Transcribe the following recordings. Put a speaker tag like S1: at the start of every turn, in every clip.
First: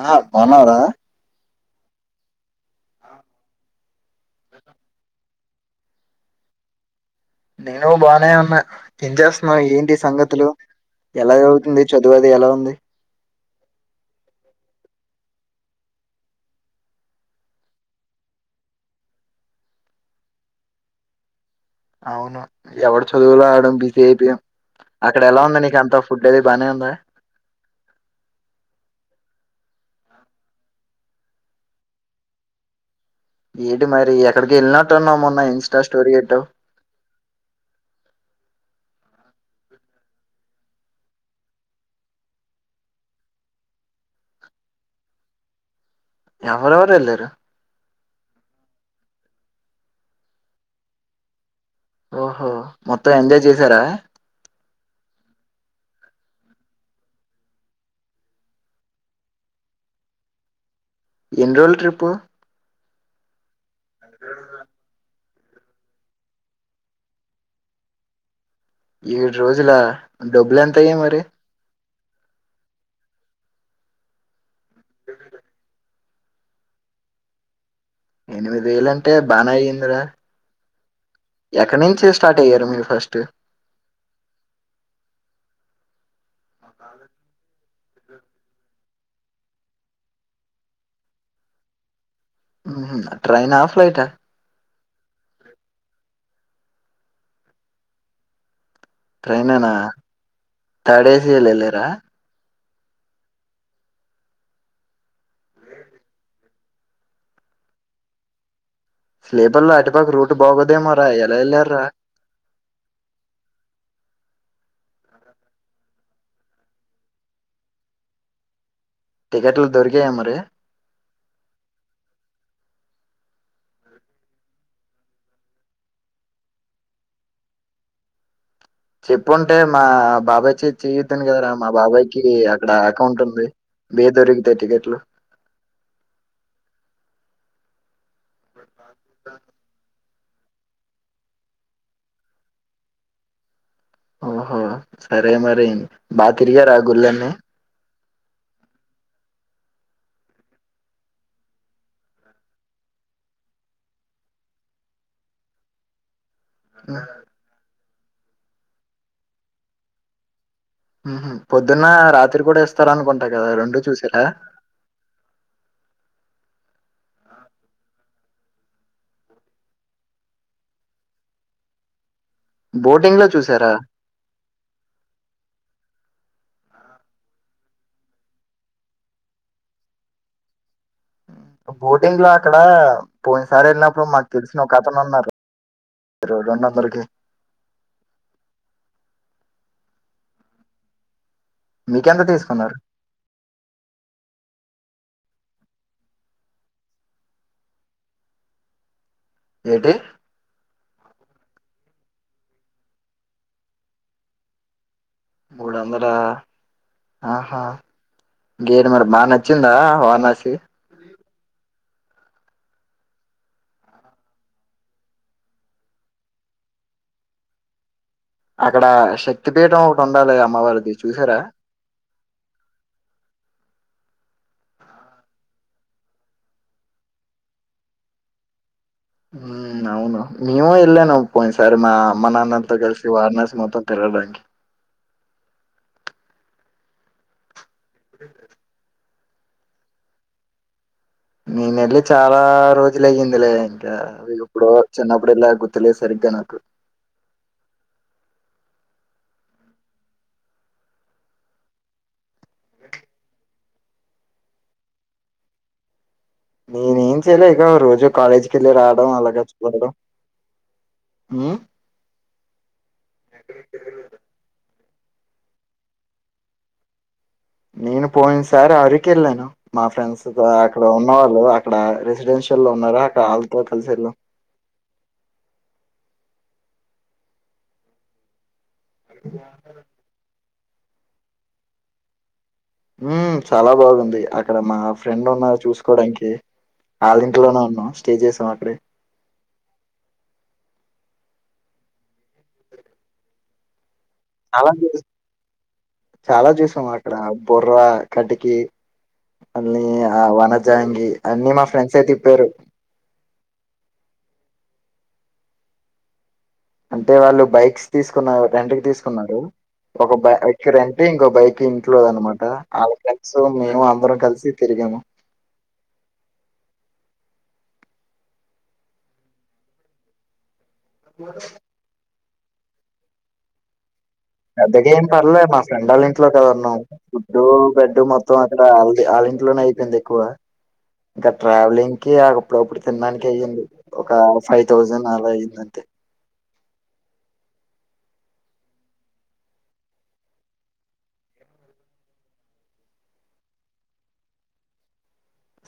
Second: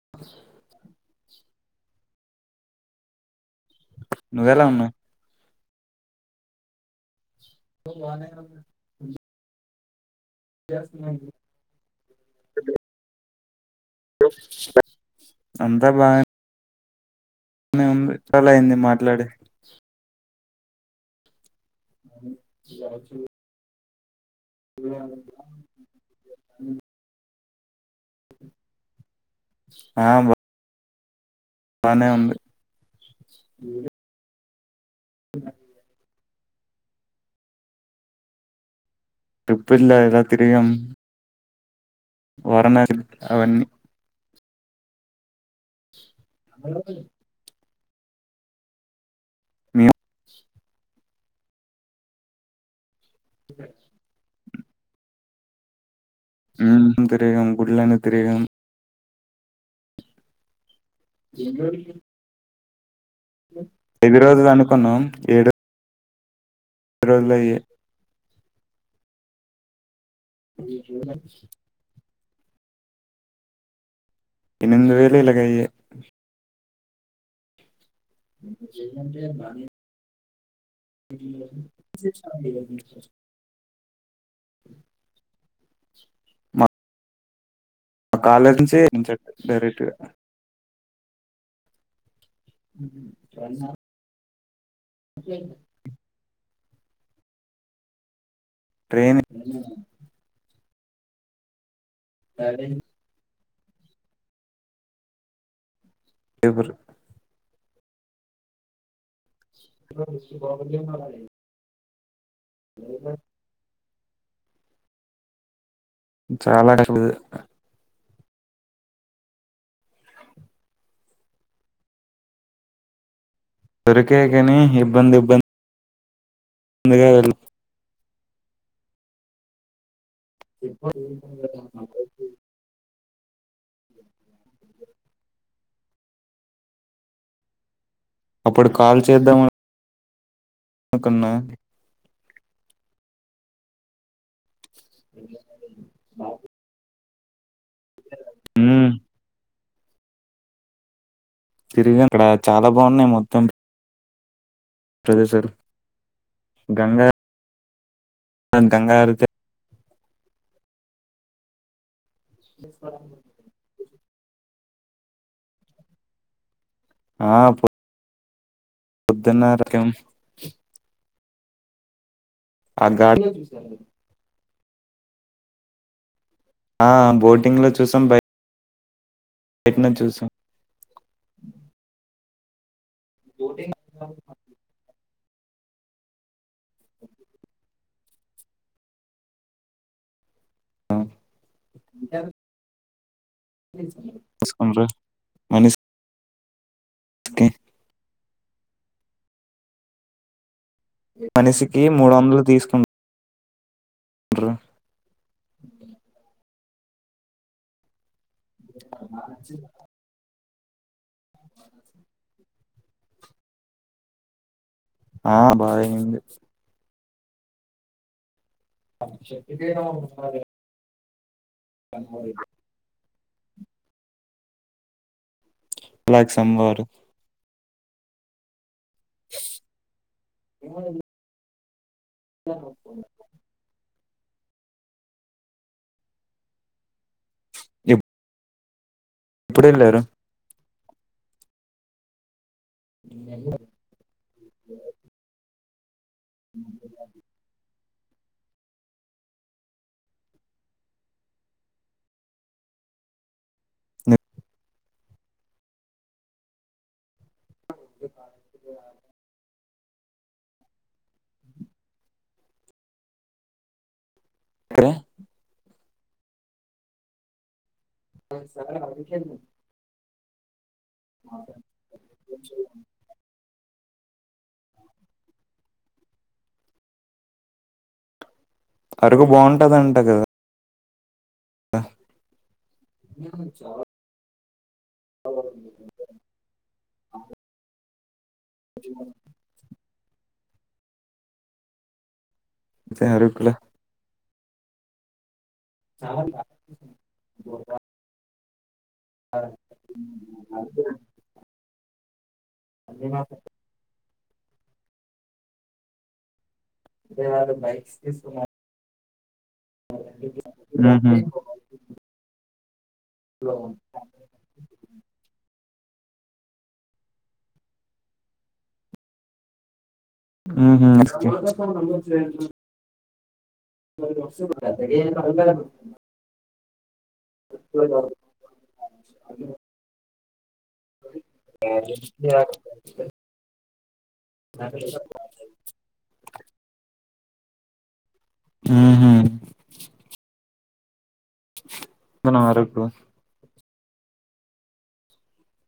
S1: ఆ బాగున్నావా రా
S2: నువ్వెలా ఉన్నావ్
S1: నేను బాగానే ఉన్నా ఏం చేస్తున్నావు ఏంటి సంగతి తులు ఎలాగ అవుతుంది చదువు అది ఎలా ఉంది
S2: అంతా బానే ఉంది చాలా అయింది మాట్లాడి
S1: అవును ఎవడు చదువులో ఆడు బిజీ అయిపోయం అక్కడ ఎలా ఉంది నీక అంత ఫుడ్ అది బానే ఉందా
S2: ఆ బా బానే ఉంది
S1: ఏంటి మరి ఎక్కడికో వెళ్ళినట్టున్నావ్ మొన్న ఇన్స్టా స్టోరీ పెట్టావ్
S2: ట్రిప్పు వేసిన కదా తిరిగినాం ఓరనాటి అవన్నీ
S1: ఎవరెవరు వెళ్ళారు
S2: మేము
S1: ఓహో మొత్తం ఎంజాయ్ చేసారా
S2: ఉమ్ తిరిగాం గుడిలు అన్ని తిరిగాం
S1: ఎన్ని రోజుల ట్రిప్పు
S2: ఎన్ని రోజులు అనుకున్నాం ఏడు రోజులు అయ్యాయి
S1: ఏడు రోజులా డబ్బులు ఎంత అయ్యాయి మరి
S2: ఎనిమిది వేలు ఇలాగ అయ్యాయి
S1: ఎనిమిది వేలంటే బానే అయ్యిందిరా
S2: చడి
S1: ఎక్కడి నుంచి స్టార్ట్ అయ్యారు మీరు ఫస్ట్
S2: మ కాలేజీ నుంచి డైరెక్ట్ గా
S1: ట్రైన్ ఆ ఫ్లైట్ ఆ
S2: ఫ్లైట్ ట్రైన్ ఏ
S1: ట్రైనేనా థర్డ్ ఏసీ లో వెళ్లిర్ర
S2: సరే పేపరు
S1: స్లీపర్ లో అటుపక్క రూట్ బాగోదేమో రా ఎలా వెళ్ళారా
S2: అ చాలా [unintelligible]
S1: టికెట్లు దొరికాయా మరి
S2: దొరికాయి గాని ఇబ్బంది ఇబ్బంది అందుకే వె
S1: చెప్పుంటే మా బాబాయ్ చే తీసిద్దును కదరా మా
S2: వెళ్
S1: బాబాయ్కి అక్కడ అకౌంట్ ఉంది బే దొరికితాయి టికెట్లు
S2: అప్పుడు కాల్ చేద్దాం కన్నా
S1: ఓహో సరే మరి బా తిరిగారా గుడులు అన్ని
S2: ఉమ్ తిరిగాన్ అక్కడ చాలా బాగున్నాయి మొత్తం సరే సరే
S1: హా
S2: అంతగారుకే
S1: పొద్దున్న రాత్రి కూడా ఇస్తారు అనుకుంటా కదా రెండు చూసారా?
S2: ఆ పొద్దున్నరకం
S1: బోర్టింగ్
S2: ఘాట్
S1: లో చూసారా?
S2: ఆ బోటింగ్లో చూసాం బే పేట్నం చూసాం
S1: బోటింగ్ లో అక్కడ పోయిన సారి వెళ్ళినప్పుడు మాకు తెలిసిన ఒక అతను ఉన్నాడు. రెండో నంబర్కికే
S2: ఆ,
S1: మీకెంత తీసుకున్నారు.
S2: తీసుకున్నరె మనిష్ ఓకే
S1: ఏటు
S2: మనిషికి మూడందలు తీసుకున్ అంట్రు
S1: మూడు వందల ఆహా ఇంకేటి మరి బాగా నచ్చిందా వారానాసి
S2: ఆ బాగా అయ్యింది.
S1: అక్కడ శక్తి. పీఠం ఒకటి ఉండాలి అమ్మవారిది చూసారా?
S2: ఆ అయితే లైక్ సంభారు
S1: ఉమ్ అవును మీవు ఎల్లము నవ పోయి సారి మా అమ్మ నాన్నంతా కలిసి వారణాసి మొత్తం తిరగడానికి
S2: ఎప్-
S1: [unintelligible]
S2: ఎప్పుడు ఏళ్ళారు.
S1: నేనెళ్లి చాలా రోజులు అయ్యిందిలే ఇంకా ఇప్పుడో చిన్నప్పుడు ఎల్లా గుర్తులేస్ సరిగ్గా నాకు
S2: మీరు
S1: నేనేం చేయలే ఇక రోజు కాలేజీకి వెళ్ళి రావడం అలాగ వదడం ఉమ్
S2: అరే
S1: నేను పోయిన సారీ అరికెళ్ళాను మా ఫ్రెండ్స్ తో ఆ అక్కడ ఉన్న వాళ్ళు అక్కడ రెసిడెన్షియల్ లో ఉన్నార అక్క ఆళ్ళతోటి అల్సైడ్ లో
S2: అరకు బాగుంటదింట కదా ఆ
S1: ఉ చాలా బాగుంది. అక్కడ మా ఫ్రెండ్ ఉన్నారు చూసుకోవడానికి అళ్ళ ఇంట్లోనే ఉన్నాం స్టే చేసం
S2: [inaudible] త్త అరుకులా
S1: చాలా చుస్ చాలా చూసాము అక్కడ బొర్రా కటికి అన్ని వనజాంగి అన్ని మా ఫ్రెండ్స్ యే తిప్పారు.
S2: ఏమా
S1: అంటే వాళ్ళు బైక్స్ తీసుకున్నారు రెంటుకు తీసుకున్నారు. ఒక బ ఎక్కిర్రు అంటే
S2: మ్మ్హ్మ్.
S1: ఇంకో బైక్ ఇంట్లో ది అనమాట అల్లా ఫ్రెండ్స్ మేము అందరం కలిసి తిరిగాము.
S2: మ్ ఉహుం.
S1: పెద్దగా ఏం పర్లే మా ఫ్రెండ్ వొల్ల ఇంట్లో కదా ఉన్నం ఫుడ్ బెడ్డు మొత్తం అక్కడ అలదే ఆళ్ళ ఇంట్లోనే అయిపోయింది ఎక్కువ ఇకా ట్రావెలింగ్ కి అప్పుడప్పుడు తినడానికి అయ్యింది ఒక ఫైవ్ థౌజండ్ అలా అయ్యింది అంతే
S2: హ్మ్ హు వస్తున్నా అరుకు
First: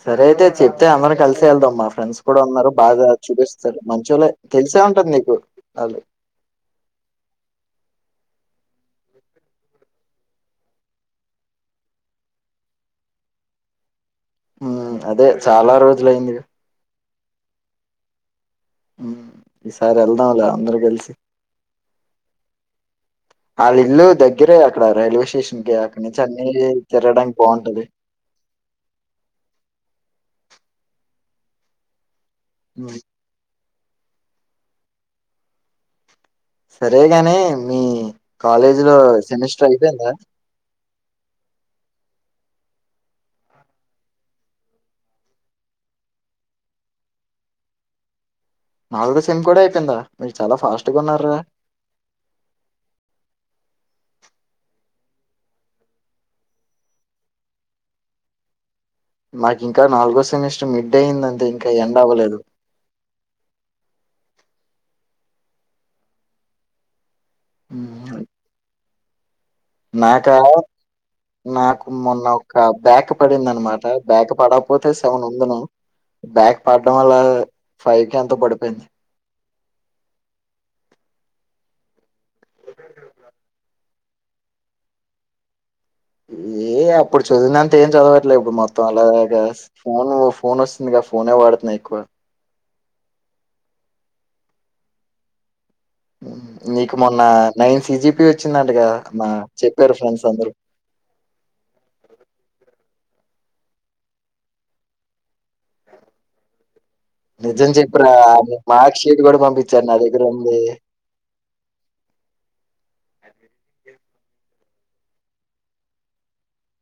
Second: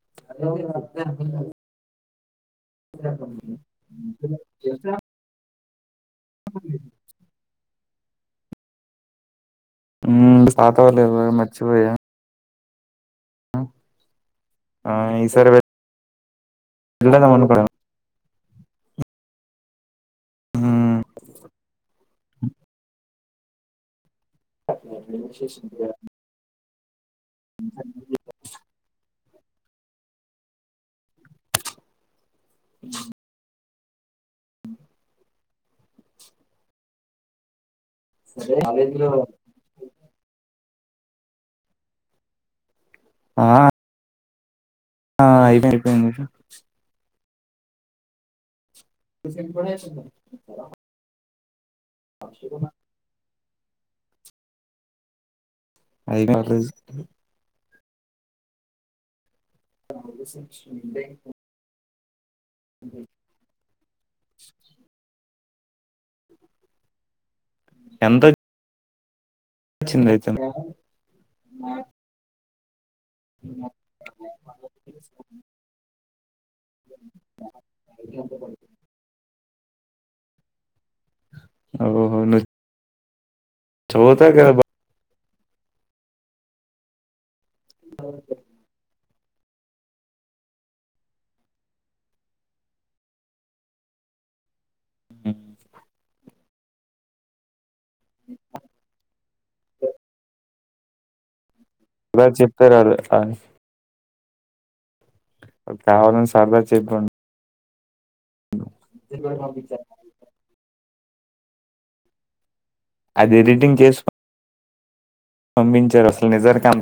S1: సరే అయితే చెప్తే అందరం కలిసే వెళ్దాం మా ఫ్రెండ్స్ కూడా ఉన్నారు బాగా చూపిస్తారు మంచోల్లే తెలిసే ఉంటది నీకు వాళ్ళు
S2: అ ఉమ్ తాగుతావా లేదా మర్చిపోయా ఉమ్
S1: ఉమ్ అదే చాలా రోజులయింది గా
S2: వదిలేద్దాం అనుకుంటున్నావా
S1: ఉమ్ ఈసారి వెళ్దాం లే అందరం
S2: ఉమ్
S1: కలిసి వాళ్ళ ఇల్లు దగ్గరే అక్కడ రైల్వే స్టేషన్ కి అక్కడ నుంచి అన్ని తిరగడానికి బాగుంటది ఉమ్ సరేగాని మీ కాలేజీ లో సెమిస్టర్ అయిపోయిందా
S2: ఆ ఆ అయిపోయింది
S1: నాలుగో సెమ్ కూడా అయిపోయిందా మీరు చాలా ఫాస్ట్గా ఉన్నారా
S2: పకున్నా అయిపోయినాయి రే
S1: మాకు ఇంకా నాలుగో సెమిస్టర్ మిడ్ అయింది అంతే ఇంకా ఎండ్ అవ్వలేదు
S2: ఉహూ
S1: ఉమ్
S2: ఎంత వచ్చింది అయితే
S1: నాకా నాకు మొన్న ఒక బ్యాక్ పడిందనమాట బ్యాక్ పడకపోతే సెవన్ ఉందని బ్యాక్ పడడం వల్ల ఫైవ్ కే అంత పడిపోయింది
S2: ఓహో ను చోత క బా
S1: ఏ అప్పుడు చదివినంత ఏం చదవట్లేదు ఇప్పుడు మొత్తం అలా ఎస్ ఫోన్ ఫోన్ వస్తుందిగా ఫోనే వాడుతున్న ఎక్కువ
S2: ఉమ్
S1: ఉమ్ నీకు మొన్న నైన్ సిజీపిఏ వచ్చిందంట కదా మా చెప్పారు ఫ్రెండ్స్ అందరూ
S2: అలా చెప్తారు వాళ్ళు ఆ వాళ్ళు కావాలని సరదా చెప్పిండు
S1: నిజం చెప్పరా మార్క్ షీట్ కూడా పంపించారు నా దగ్గర ఉంది
S2: అది ఎడిటింగ్ చేసుకో పంపించారు అసలు నిజం స్కాం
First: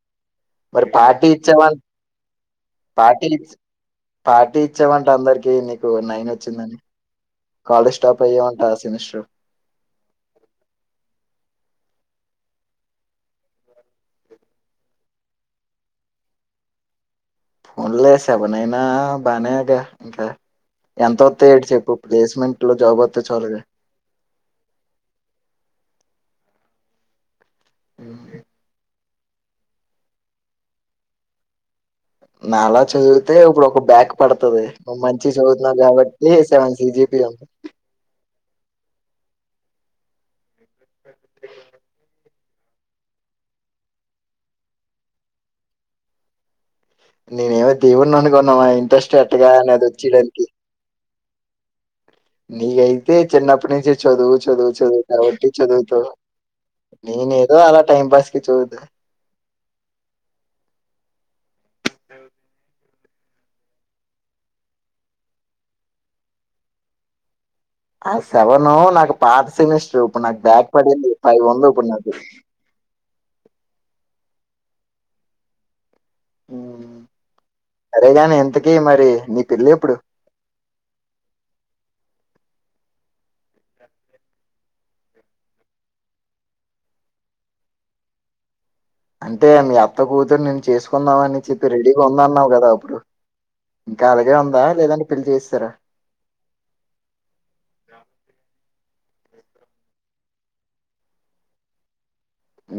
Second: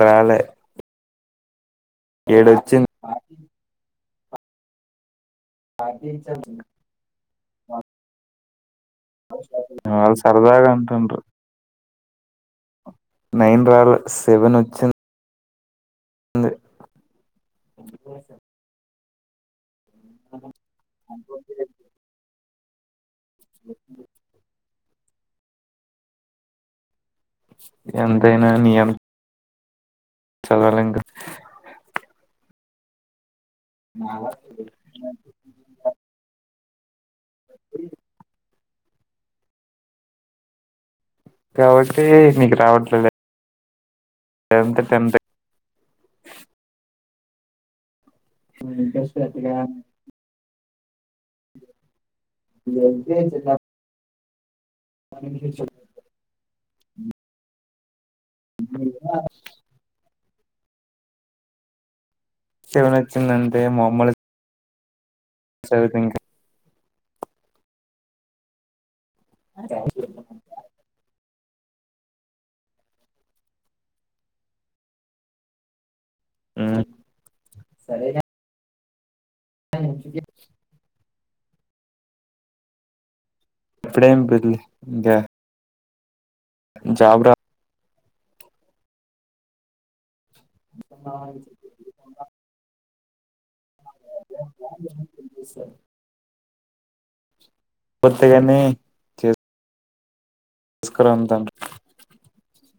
S1: మరి పార్టీ ఇచ్చావా
S2: ఏడొచ్చింది
S1: పార్టీ పార్టీ ఇచ్చావంట అందరికి నీకు నైన్ వచ్చిందని కాలేజ్ టాప్ అయ్యావంట సెమిస్టర్
S2: వాళ్ళు సరదగా అంటుంటారు నైన్ రాలే సెవెన్ వచ్చింది
S1: పోన్లే సెవెన్ అయినా బానే గా ఇంకా ఎంత వత్తాయి ఏంటి చెప్పు ప్లేస్మెంట్ లో జాబ్ వ త్తే చాలు లే
S2: ఎంతయినా నీ అంత చదవలేం కదా
S1: నాలా చదివితే ఇప్పుడు ఒక బ్యాక్ పడుతది నువ్ మంచి చదువుతున్నావు కాబట్టి సెవెన్ జేపీ అం
S2: కాబట్టి నీకు రావట్లేలే టెన్త్ టెన్త్
S1: నేనే ఏమై దేవున్నా అనుకున్నావా ఇంట్రెస్ట్ పెట్టగానే అది వచ్చేయడానికి నీకయితే చిన్నప్పటి నుంచి చదువు చదువు చదువు కాబట్టి చదువుతావ్ నేను ఏదో అలా టైం పాస్ కి చూదా [inaudible] ఓ
S2: సెలవు వచ్చిందంతే మమ్మల్ని సరిపి ఇంకా
S1: ఆ సెవను నాకు పాత సెమిస్టర్ ఇప్పుడు నాకు బ్యాక్ పడింది అయి వంద ఇప్పుడు నాకి ఊ ఊ సరేగాని ఇంతకి మరి నీ పెళ్ళెప్పుడు
S2: [unintelligible] ఇప్పుడేం పెళ్ళి ఇంకా జాబ్ రా
S1: అంటే మీ అత్త కూతురు నిన్ను చేసుకుందామని చెప్పి రెడీగా ఉంద అన్నావు కదా అప్పుడు ఇంకా అలాగే ఉందా లేదంటే పెళ్లి చేసేసారా
S2: ఒత్తేగాని చే [unintelligible] అంటాంది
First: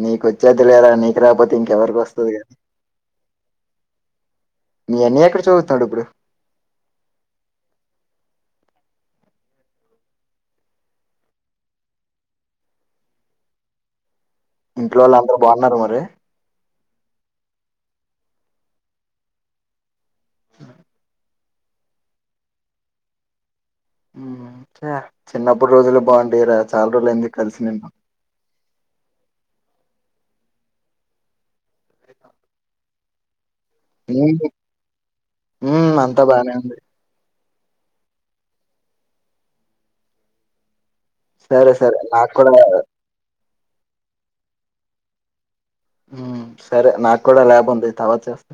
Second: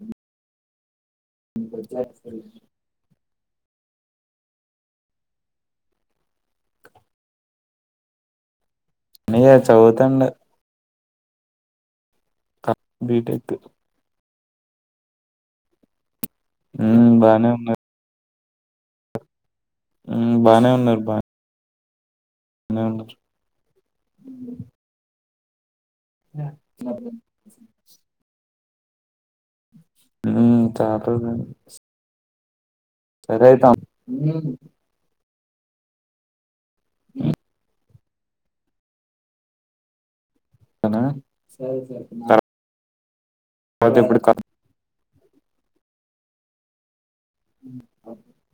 S1: నీకు వచ్చేద్ది లేరా నీకు రాకపోతే ఇంకెవరికి వస్తది కానీ మీ అన్నీయ్య ఎక్కడ చూదువుతున్నాడు ఇప్పుడు
S2: అన్నయ్య చదువుతండు క బిటెక్
S1: ఇంట్లో వోళ్ళు అందరూ బాగున్నారు మరి
S2: ఊ బానే ఉన్నారు ఊ బానే ఉన్నారు బానే బానే ఉన్నారు
S1: ఉ చ చిన్నప్పుటి రోజులు బాగుండివి రా చాలా రోజులు అయింది కలిసి నిన్ను
S2: ఊ చాలా రోజులు అయింది రెడీ అయతా
S1: ఉహు ఊ అంతా బానే ఉంది
S2: ఉంటాను
S1: సరే సరే నాకు కూడా వా
S2: అయితే ఇప్పుడు కాదు
S1: ఊ సరే నాకు కూడా ల్యాబ్ ఉంది తరువాత చేస్తా